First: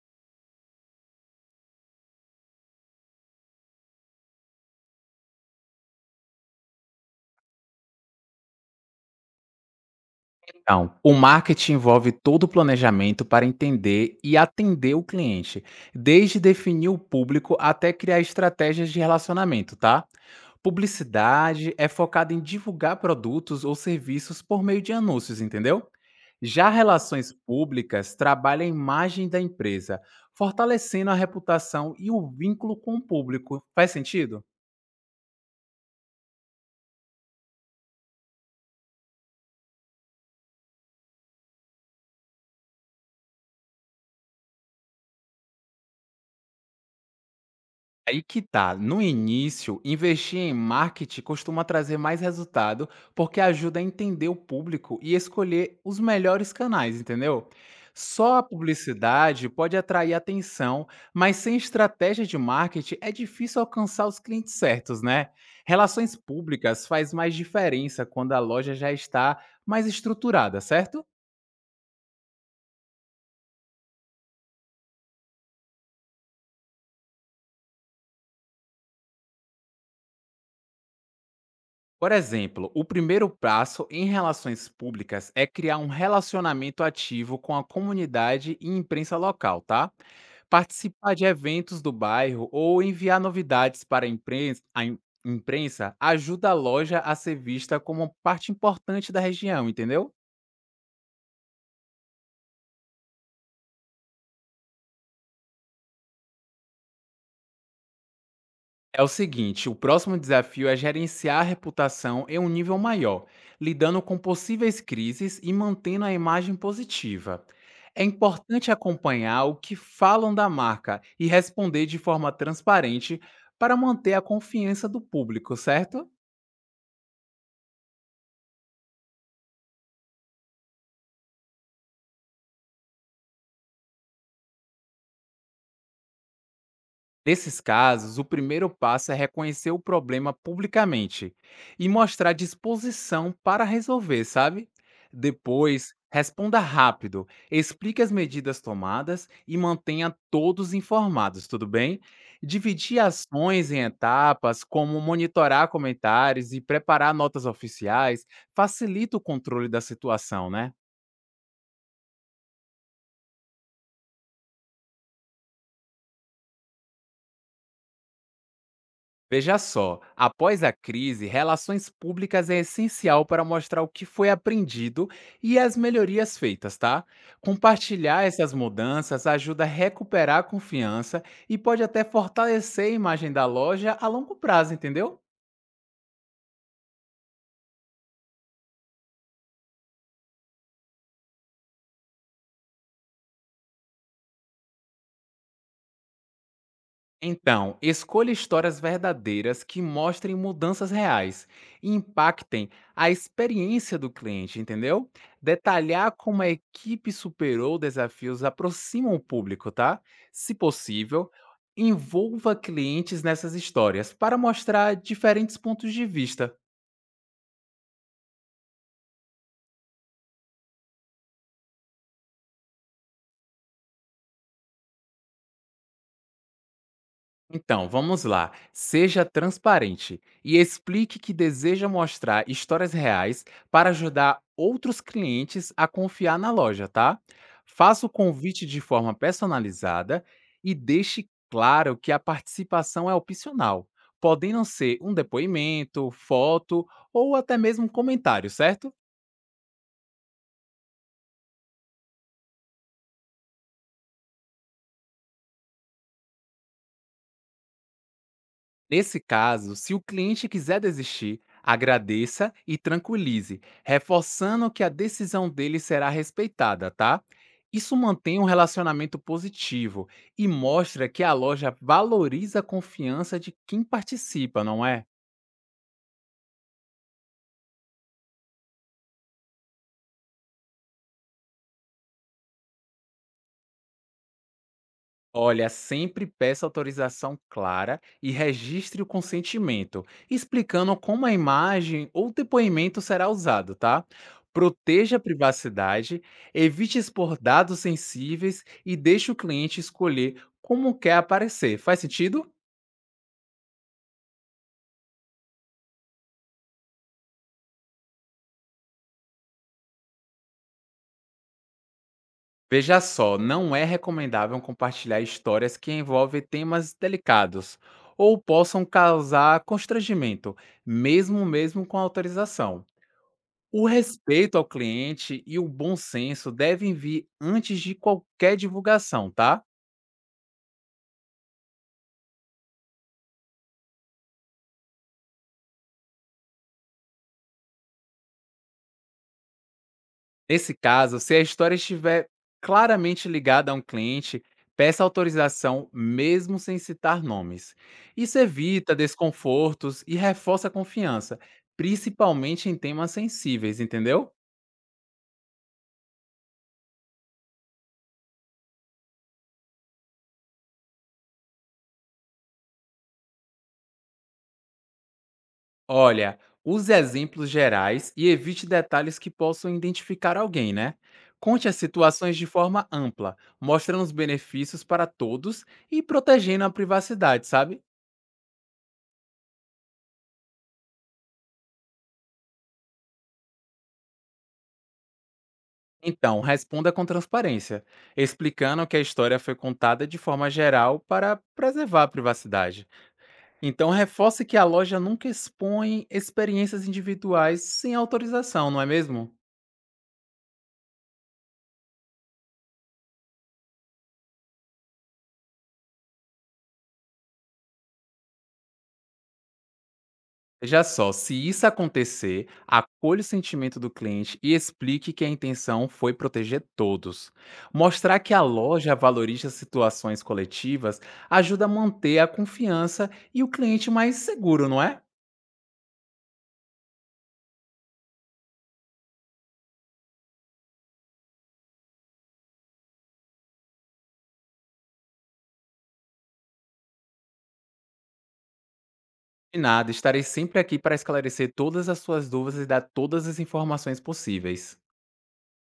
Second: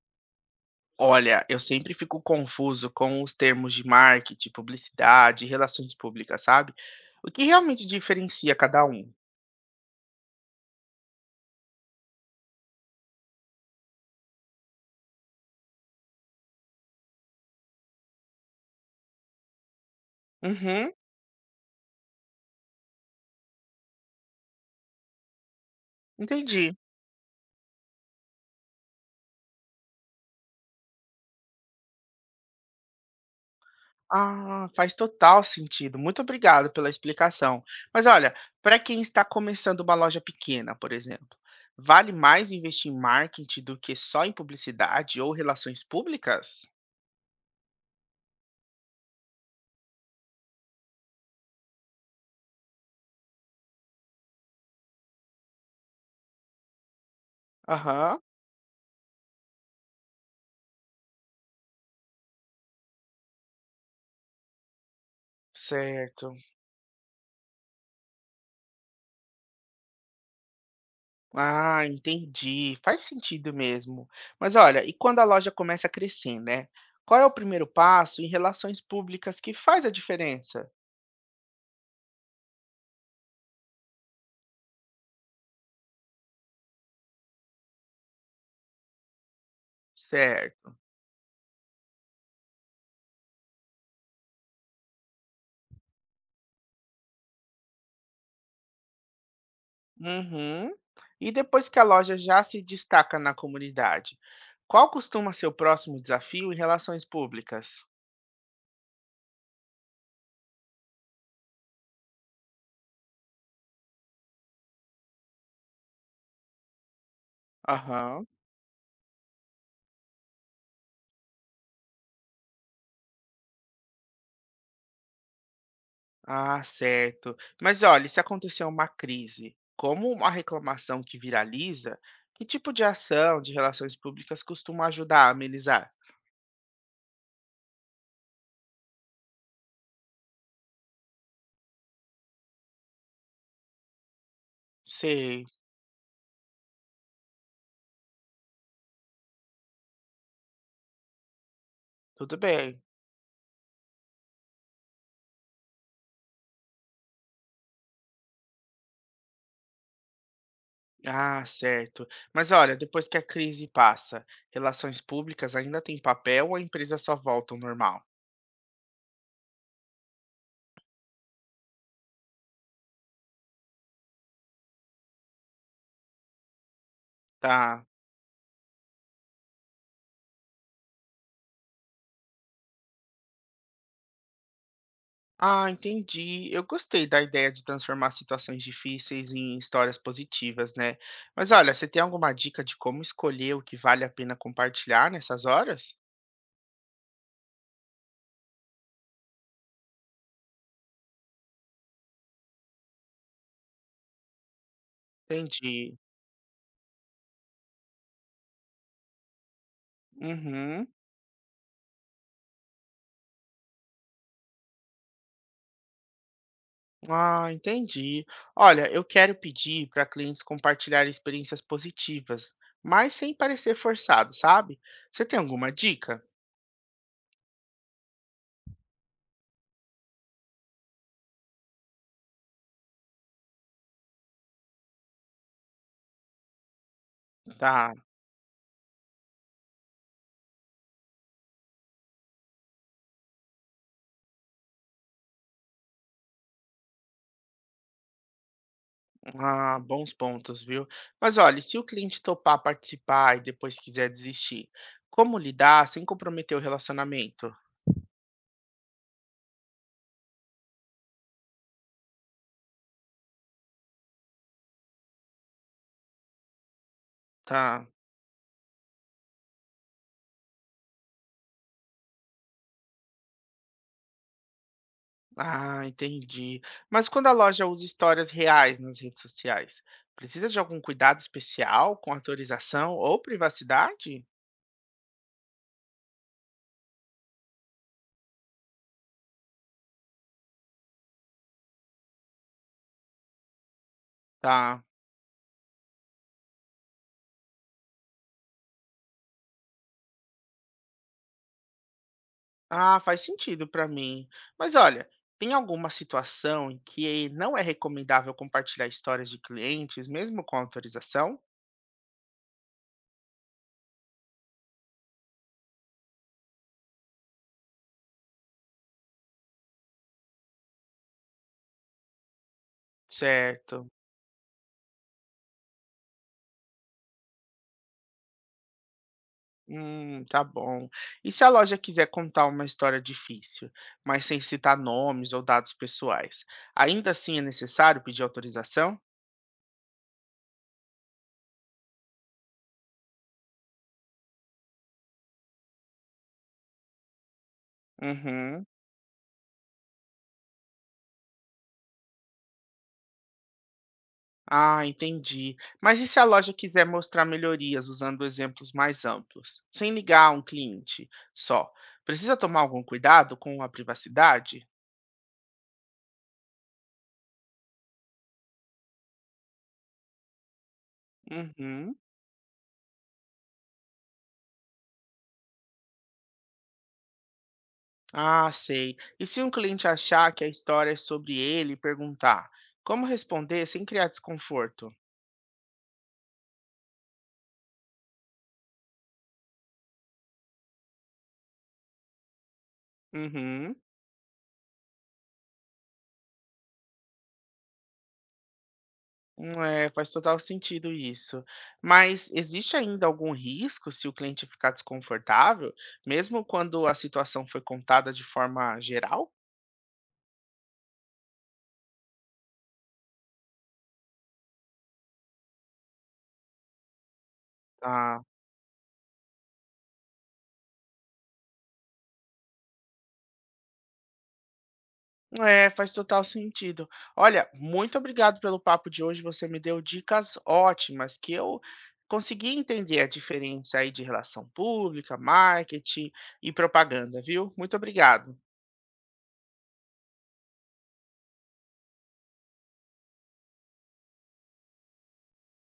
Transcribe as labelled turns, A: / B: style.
A: Olha, eu sempre fico confuso com os termos de marketing, publicidade, relações públicas, sabe? O que realmente diferencia cada um?
B: Então, o marketing envolve todo o planejamento para entender e atender o cliente, desde definir o público até criar estratégias de relacionamento, tá?
A: Uhum,
B: Publicidade é focada em divulgar produtos ou serviços por meio de anúncios, entendeu? Já
A: entendi.
B: relações públicas trabalha a imagem da empresa, fortalecendo a reputação e o vínculo com o público. Faz sentido?
A: Ah, faz total sentido. Muito obrigado pela explicação. Mas olha, para quem está começando uma loja pequena, por exemplo, vale mais investir em marketing do que só em publicidade ou relações públicas?
B: Aí que tá. No início, investir em marketing costuma trazer mais resultado porque ajuda a entender o público e escolher os melhores canais, entendeu?
A: Aham,
B: Só a publicidade pode atrair atenção, mas sem estratégia de marketing é difícil alcançar os clientes certos, né? Relações
A: certo.
B: públicas faz mais diferença quando a loja já está mais estruturada, certo?
A: Ah, entendi. Faz sentido mesmo. Mas olha, e quando a loja começa a crescer, né? Qual é o primeiro passo em relações públicas que faz a diferença?
B: Por exemplo, o primeiro passo em relações públicas é criar um relacionamento ativo com a comunidade e imprensa local, tá?
A: Certo.
B: Participar de eventos do bairro ou enviar novidades para a imprensa, imprensa ajuda a loja a ser vista como parte importante da região, entendeu?
A: Uhum. E depois que a loja já se destaca na comunidade, qual costuma ser o próximo desafio em relações públicas?
B: É o seguinte, o próximo desafio é gerenciar a reputação em um nível maior, lidando com possíveis crises e mantendo a imagem positiva. É
A: Aham.
B: importante acompanhar o que falam da marca e responder de forma transparente para manter a confiança do público, certo?
A: Ah, certo. Mas olha, e se acontecer uma crise, como uma reclamação que viraliza, que tipo de ação de relações públicas costuma ajudar a amenizar?
B: Nesses casos, o primeiro passo é reconhecer o problema publicamente e mostrar disposição para resolver, sabe?
A: Sei.
B: Depois, responda rápido, explique as medidas tomadas e mantenha todos informados, tudo bem?
A: Tudo bem.
B: Dividir ações em etapas, como monitorar comentários e preparar notas oficiais, facilita o controle da situação, né?
A: Ah, certo. Mas olha, depois que a crise passa, relações públicas ainda tem papel ou a empresa só volta ao normal?
B: Veja só, após a crise, relações públicas é essencial para mostrar o que foi aprendido e as melhorias feitas, tá?
A: Tá.
B: Compartilhar essas mudanças ajuda a recuperar a confiança e pode até fortalecer a imagem da loja a longo prazo, entendeu?
A: Ah, entendi. Eu gostei da ideia de transformar situações difíceis em histórias positivas, né? Mas olha, você tem alguma dica de como escolher o que vale a pena compartilhar nessas horas?
B: Então, escolha histórias verdadeiras que mostrem mudanças reais e impactem a experiência do cliente, entendeu?
A: Entendi.
B: Detalhar como a equipe superou desafios aproxima o público, tá? Se
A: Uhum.
B: possível, envolva clientes nessas histórias para mostrar diferentes pontos de vista.
A: Ah, entendi. Olha, eu quero pedir para clientes compartilhar experiências positivas, mas sem parecer forçado, sabe? Você tem alguma dica?
B: Então, vamos lá. Seja transparente e explique que deseja mostrar histórias reais para ajudar outros clientes a confiar na loja, tá?
A: Tá.
B: Faça o convite de forma personalizada e deixe claro que a participação é opcional, podendo ser um depoimento, foto ou até mesmo um comentário, certo?
A: Ah, bons pontos, viu? Mas olha, se o cliente topar participar e depois quiser desistir, como lidar sem comprometer o relacionamento?
B: Nesse caso, se o cliente quiser desistir, agradeça e tranquilize, reforçando que a decisão dele será respeitada, tá?
A: Tá.
B: Isso mantém um relacionamento positivo e mostra que a loja valoriza a confiança de quem participa, não é?
A: Ah, entendi. Mas quando a loja usa histórias reais nas redes sociais, precisa de algum cuidado especial com autorização ou privacidade?
B: Olha, sempre peça autorização clara e registre o consentimento, explicando como a imagem ou depoimento será usado, tá?
A: Tá.
B: Proteja a privacidade, evite expor dados sensíveis e deixe o cliente escolher como quer aparecer. Faz sentido?
A: Ah, faz sentido para mim. Mas olha, tem alguma situação em que não é recomendável compartilhar histórias de clientes, mesmo com autorização?
B: Veja só, não é recomendável compartilhar histórias que envolvem temas delicados ou possam causar constrangimento, mesmo com autorização. O
A: Certo.
B: respeito ao cliente e o bom senso devem vir antes de qualquer divulgação, tá?
A: Tá bom. E se a loja quiser contar uma história difícil, mas sem citar nomes ou dados pessoais, ainda assim é necessário pedir autorização?
B: Nesse caso, se a história estiver claramente ligada a um cliente, peça autorização mesmo sem citar nomes. Isso
A: Uhum.
B: evita desconfortos e reforça a confiança, principalmente em temas sensíveis, entendeu?
A: Ah, entendi. Mas e se a loja quiser mostrar melhorias usando exemplos mais amplos, sem ligar a um cliente só? Precisa tomar algum cuidado com a privacidade?
B: Olha, use exemplos gerais e evite detalhes que possam identificar alguém, né? Conte as
A: Uhum.
B: situações de forma ampla, mostrando os benefícios para todos e protegendo a privacidade, sabe?
A: Ah, sei. E se um cliente achar que a história é sobre ele e perguntar, como responder sem criar desconforto?
B: Então, responda com transparência, explicando que a história foi contada de forma geral para preservar a privacidade.
A: Uhum.
B: Então, reforce que a loja nunca expõe experiências individuais sem autorização, não é mesmo?
A: É, faz total sentido isso. Mas existe ainda algum risco se o cliente ficar desconfortável, mesmo quando a situação foi contada de forma geral?
B: Veja só, se isso acontecer, acolha o sentimento do cliente e explique que a intenção foi proteger todos. Mostrar
A: Ah,
B: que a loja valoriza situações coletivas ajuda a manter a confiança e o cliente mais seguro, não é?
A: é, faz total sentido. Olha, muito obrigado pelo papo de hoje. Você me deu dicas ótimas que eu consegui entender a diferença aí de relação pública, marketing e propaganda, viu? Muito obrigado.
B: De nada, estarei sempre aqui para esclarecer todas as suas dúvidas e dar todas as informações possíveis.